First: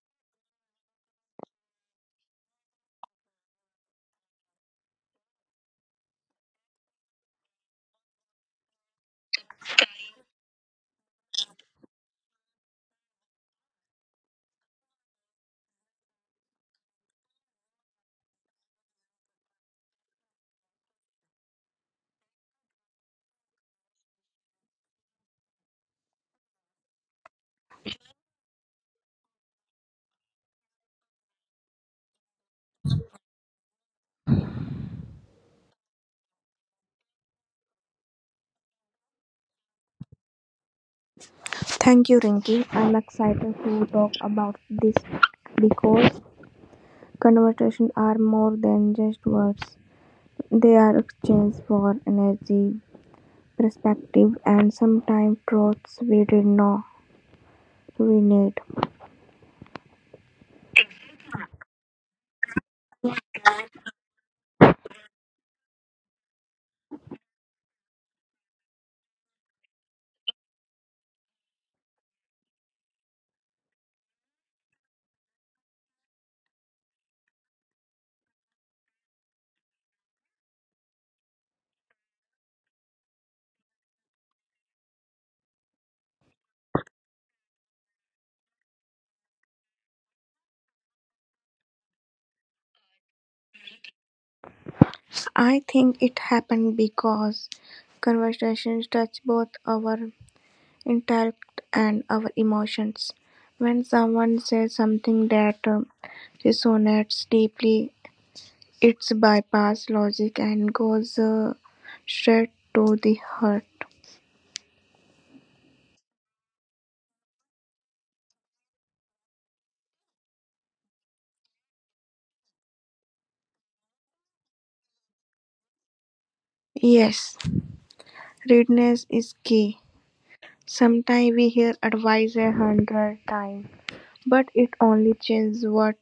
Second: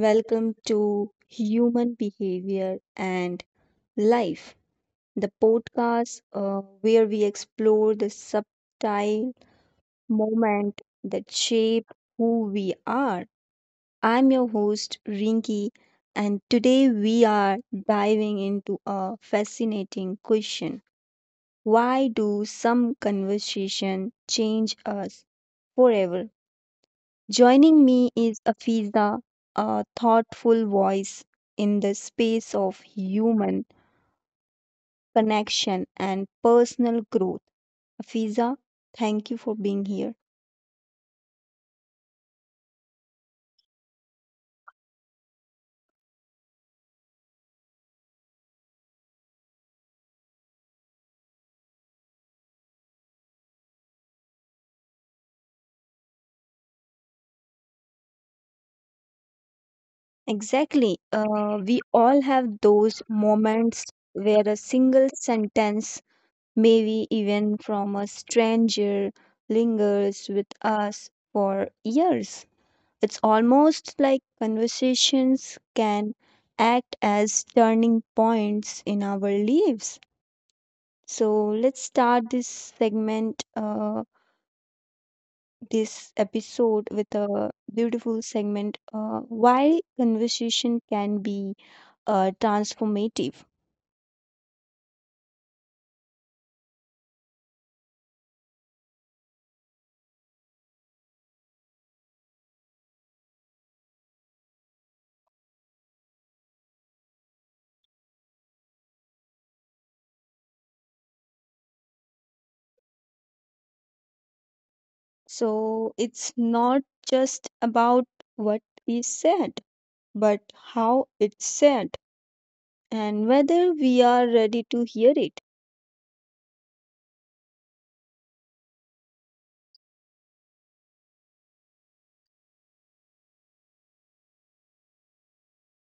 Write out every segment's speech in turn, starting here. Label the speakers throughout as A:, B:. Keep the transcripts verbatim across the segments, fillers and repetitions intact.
A: welcome to Human Behavior and Life, the podcast uh, where we explore the subtle moment that shape who we are. I'm your host Rinki, and today we are diving into a fascinating question. Why do some conversation change us forever? Joining me is Afiza, a thoughtful voice in the space of human connection and personal growth. Afiza, thank you for being here.
B: Thank you, Rinki. I'm excited to talk about this because conversations are more than just words. They are exchanged for energy, perspective, and sometimes truths we didn't know we need.
A: Exactly. Uh, we all have those moments where a single sentence, maybe even from a stranger, lingers with us for years. It's almost like conversations can act as turning points in our lives. So let's start this segment, uh, this episode with a beautiful segment, uh, Why Conversation Can Be uh, Transformative.
B: I think it happened because conversations touch both our intellect and our emotions. When someone says something that um, resonates deeply, it bypass logic and goes uh, straight to the heart.
A: So it's not just about what is said, but how it's said and whether we are ready to hear it.
B: Yes, readiness is key. Sometimes we hear advice a hundred times, but it only changes what,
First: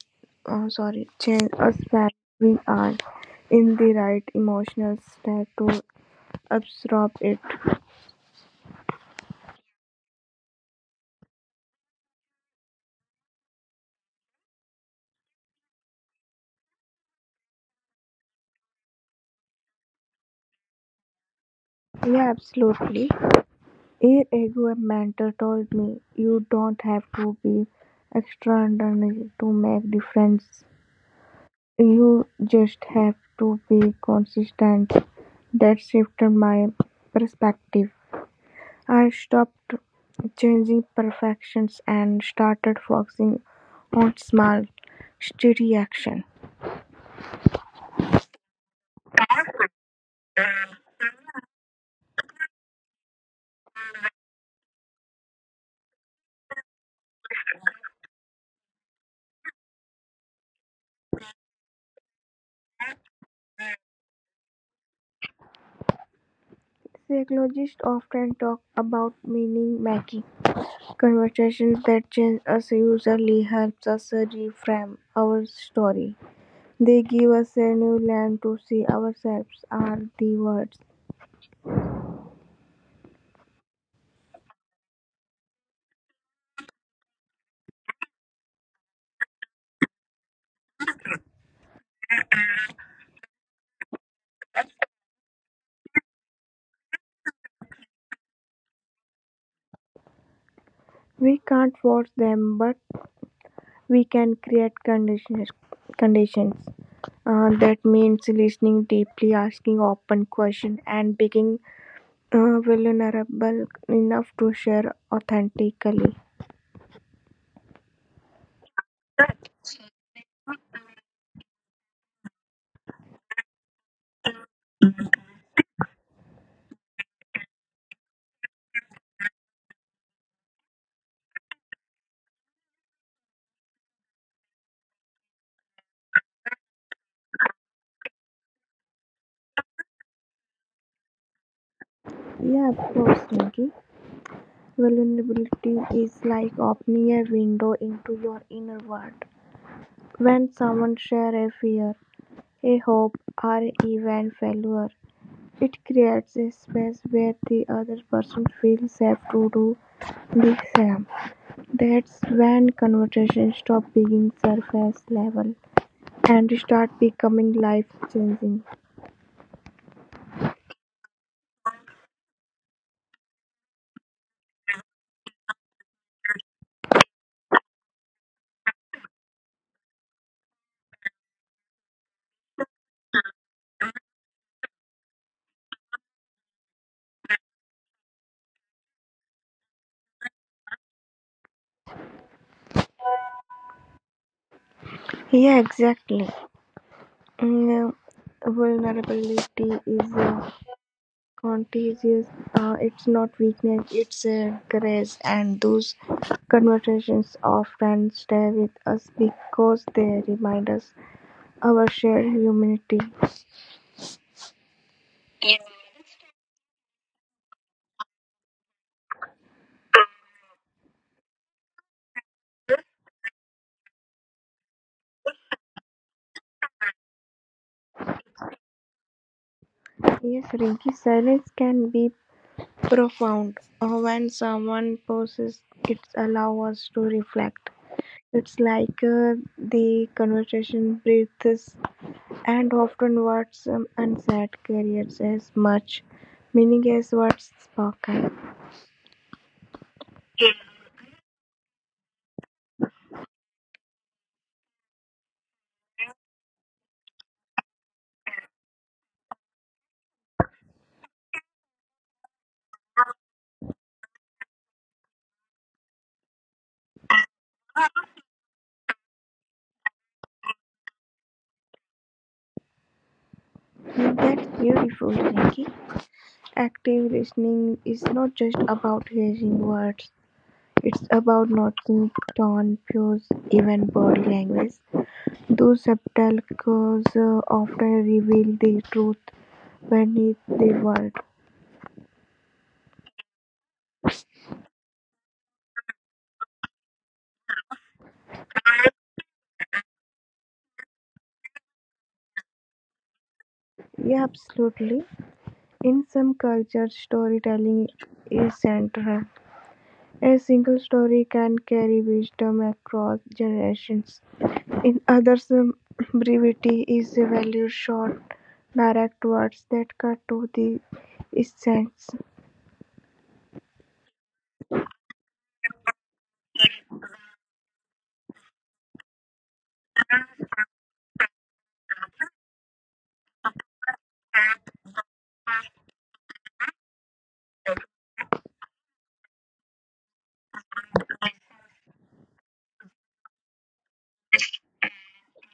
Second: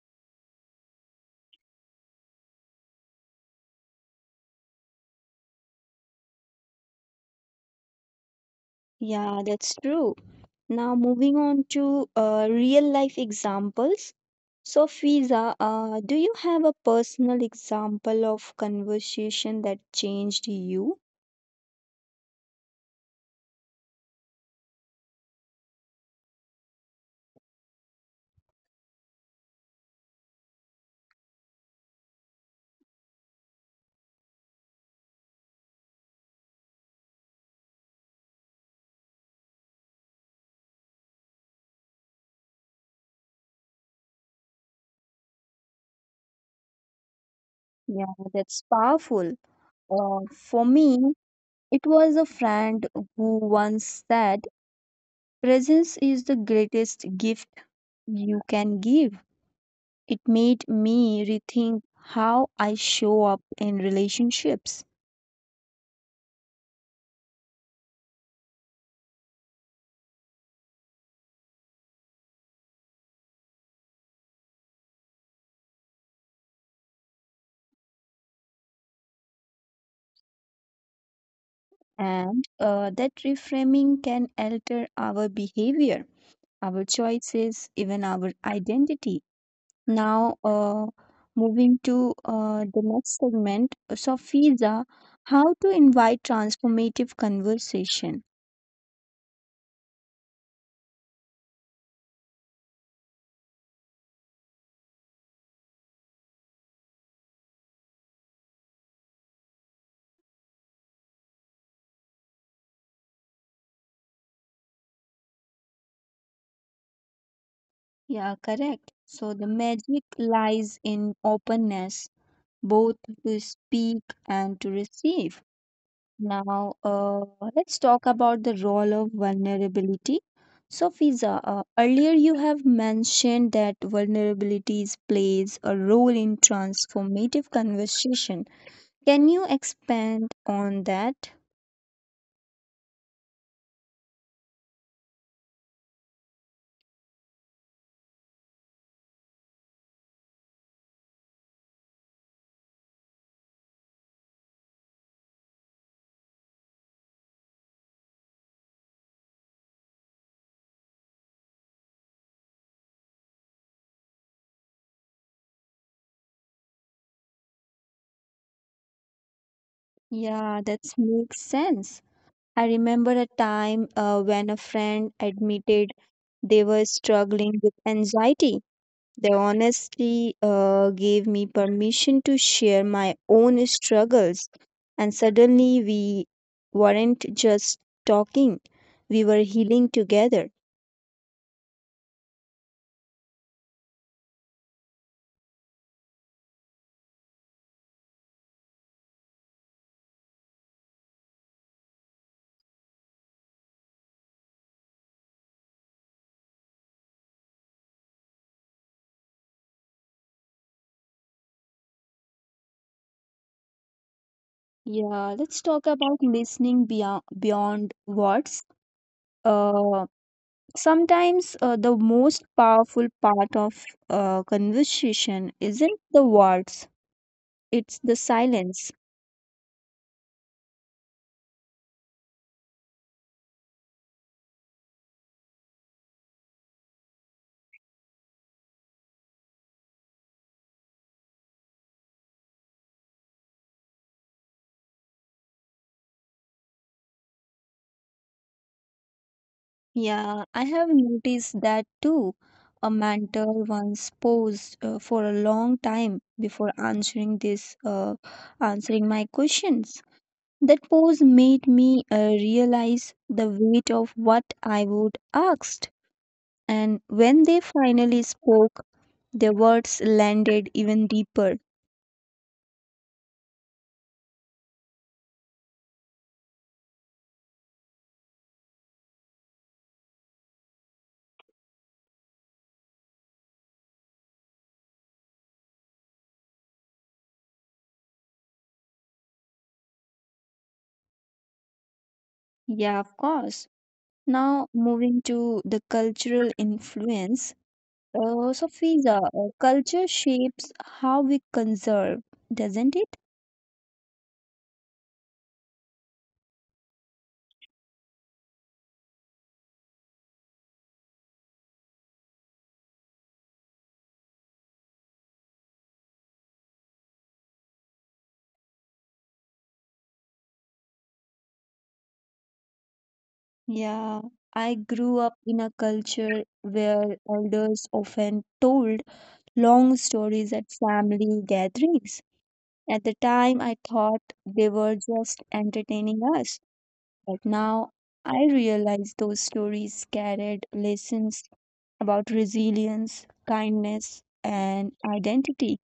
B: oh, sorry, change us when we are in the right emotional state to absorb it.
A: Yeah, that's true. Now, moving on to uh, real life examples. So, Fiza, uh, do you have a personal example of conversation that changed you?
B: Yeah, absolutely. Year ago, mentor told me you don't have to be extraordinary to make difference. You just have to be consistent. That shifted my perspective. I stopped chasing perfections and started focusing on small, steady action.
A: Yeah, that's powerful. Uh, for me, it was a friend who once said, Presence is the greatest gift you can give. It made me rethink how I show up in relationships.
B: Psychologists often talk about meaning making. Conversations that change us usually helps us reframe our story. They give us a new lens to see ourselves or the words.
A: And uh, that reframing can alter our behavior, our choices, even our identity. Now, uh, moving to uh, the next segment, Sofiza, how to invite transformative conversation.
B: We can't force them, but we can create conditions conditions uh, that means listening deeply, asking open questions, and being uh, vulnerable enough to share authentically.
A: Yeah, correct. So the magic lies in openness, both to speak and to receive. Now, uh, let's talk about the role of vulnerability. So, Fiza, uh, earlier you have mentioned that vulnerabilities plays a role in transformative conversation. Can you expand on that?
B: Yeah, of course, Nikki. Vulnerability is like opening a window into your inner world. When someone shares a fear, a hope, or even failure, it creates a space where the other person feels safe to do the same. That's when conversations stop being surface level and start becoming life changing.
A: Yeah, that makes sense. I remember a time uh, when a friend admitted they were struggling with anxiety. They honestly uh, gave me permission to share my own struggles, and suddenly we weren't just talking, we were healing together.
B: Yeah, exactly. Mm, vulnerability is uh, contagious. Uh, it's not weakness, it's a grace. And those conversations often stay with us because they remind us our shared humanity.
A: Yeah, let's talk about listening beyond beyond words. Uh, sometimes uh, the most powerful part of uh, conversation isn't the words, it's the silence.
B: Yes, Rinki, silence can be profound. Uh, when someone poses, it allows us to reflect. It's like uh, the conversation breathes, and often what's um, unsaid carries as much meaning as what's spoken.
A: Yeah, I have noticed that too. A mentor once posed uh, for a long time before answering this, uh, answering my questions. That pose made me uh, realize the weight of what I would asked. And when they finally spoke, their words landed even deeper.
B: That's beautiful, Nikki. Active listening is not just about hearing words. It's about noticing tone, pose, even body language. Those subtle cues uh, often reveal the truth beneath the word.
A: Yeah, of course. Now, moving to the cultural influence. Uh, so, Fiza, uh, culture shapes how we conserve, doesn't it?
B: Yeah, absolutely. In some cultures, storytelling is central. A single story can carry wisdom across generations. In others, um, brevity is a valued short, direct words that cut to the essence.
A: Yeah, I grew up in a culture where elders often told long stories at family gatherings. At the time, I thought they were just entertaining us, but now I realize those stories carried lessons about resilience, kindness, and identity.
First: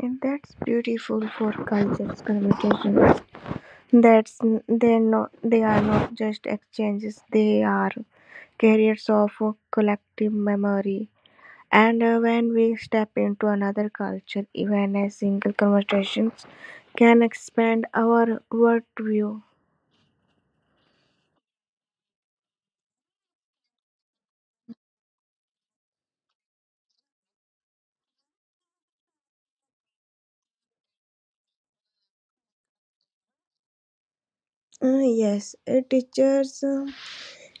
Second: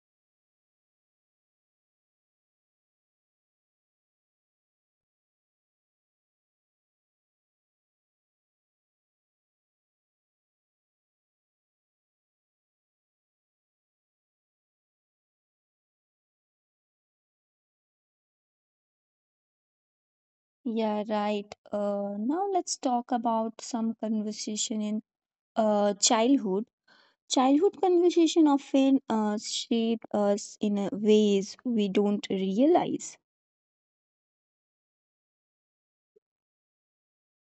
B: And that's beautiful for cultures communication. That's they not they are not just exchanges, they are carriers of a collective memory. And uh, when we step into another culture, even a single conversation can expand our worldview.
A: Yeah, right. Uh, now let's talk about some conversation in uh, childhood. Childhood conversation often uh, shape us in a ways we don't realize.
B: Uh, yes, a teacher's uh,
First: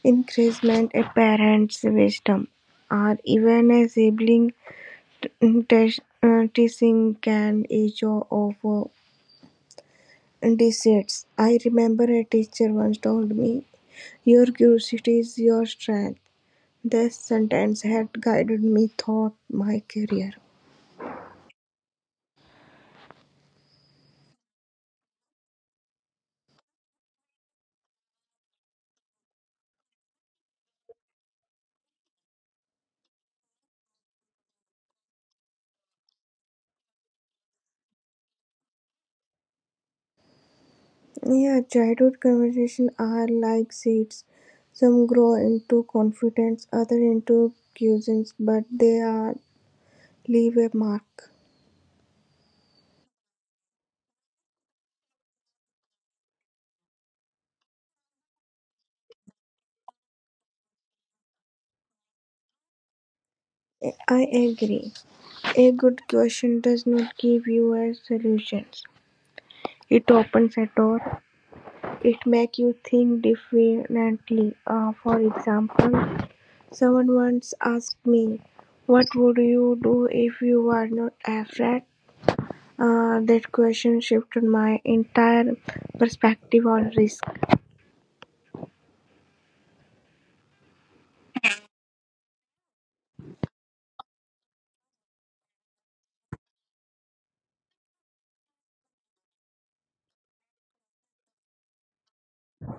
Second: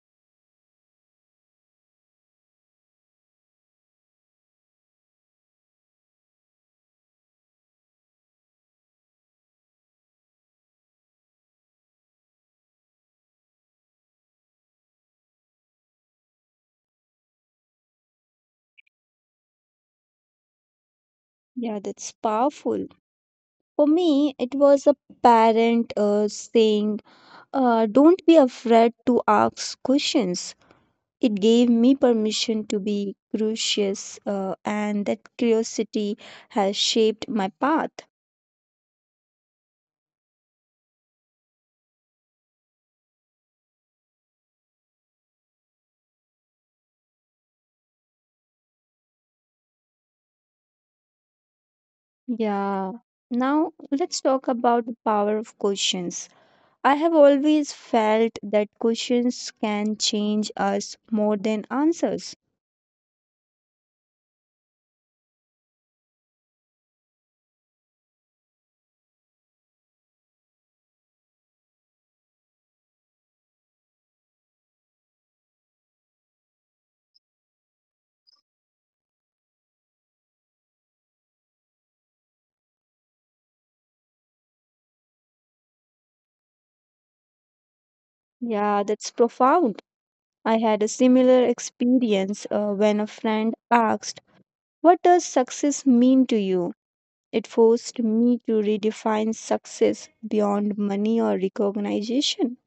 B: encouragement, a parent's wisdom, or even a sibling t- teach- uh, teaching can each of uh, decides. I remember a teacher once told me, "Your curiosity is your strength." This sentence had guided me throughout my career.
A: Yeah, that's powerful. For me, it was a parent uh, saying, uh, Don't be afraid to ask questions. It gave me permission to be curious, uh, and that curiosity has shaped my path.
B: Yeah, childhood conversations are like seeds. Some grow into confidence, other into cuisines, but they are leave a mark.
A: Yeah. Now, let's talk about the power of questions. I have always felt that questions can change us more than answers.
B: I agree. A good question does not give you a solution. It opens a door. It makes you think differently. Uh, for example, someone once asked me, "What would you do if you were not afraid?" Uh, that question shifted my entire perspective on risk.
A: Yeah, that's profound. I had a similar experience uh, when a friend asked, What does success mean to you? It forced me to redefine success beyond money or recognition.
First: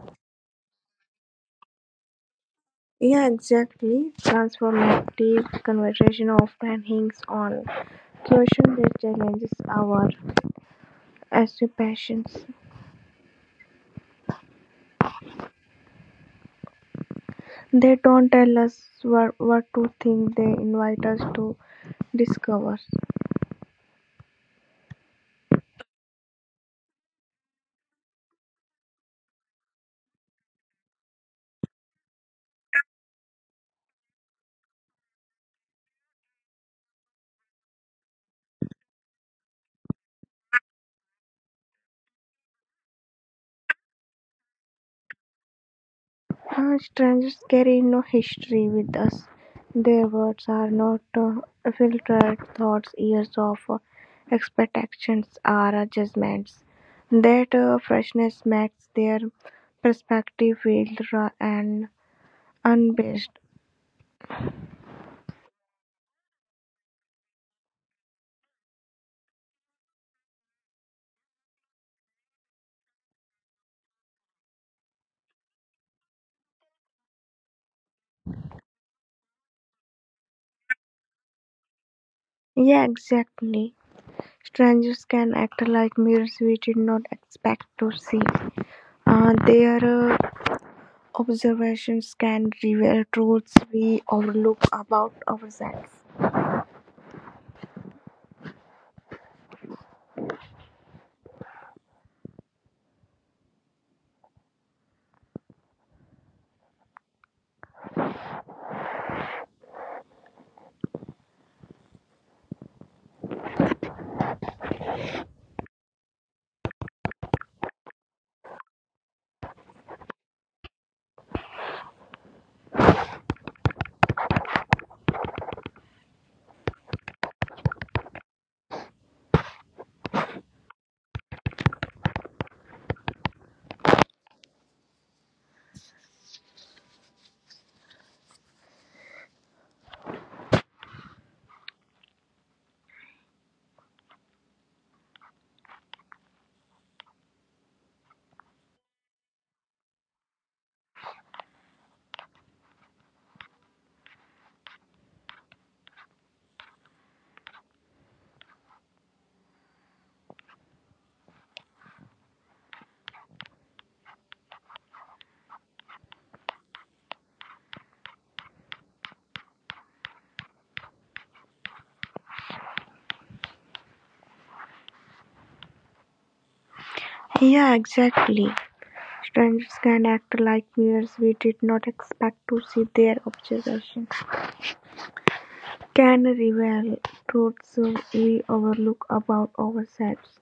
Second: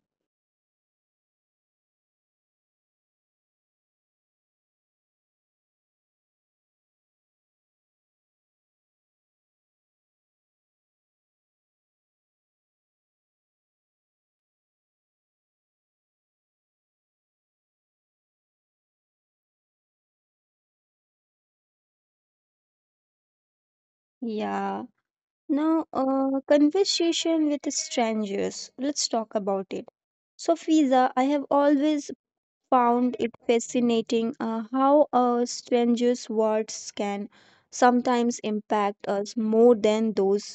B: Yeah, exactly. Transformative conversation often hinges on questions that challenges our assumptions. They don't tell us what, what to think. They invite us to discover.
A: Yeah. Now, uh, conversation with strangers. Let's talk about it. So, Fiza, I have always found it fascinating uh, how a stranger's words can sometimes impact us more than those
B: Uh, strangers carry no history with us. Their words are not uh, filtered thoughts, years of uh, expectations are uh, judgments. That uh, freshness makes their perspective feel raw and unbased. Yeah, exactly. Strangers can act like mirrors we did not expect to see. Uh, their uh, observations can reveal truths we overlook about ourselves. Yeah, exactly. Strangers can act like mirrors we did not expect to see. Their observations can reveal truths we overlook about ourselves.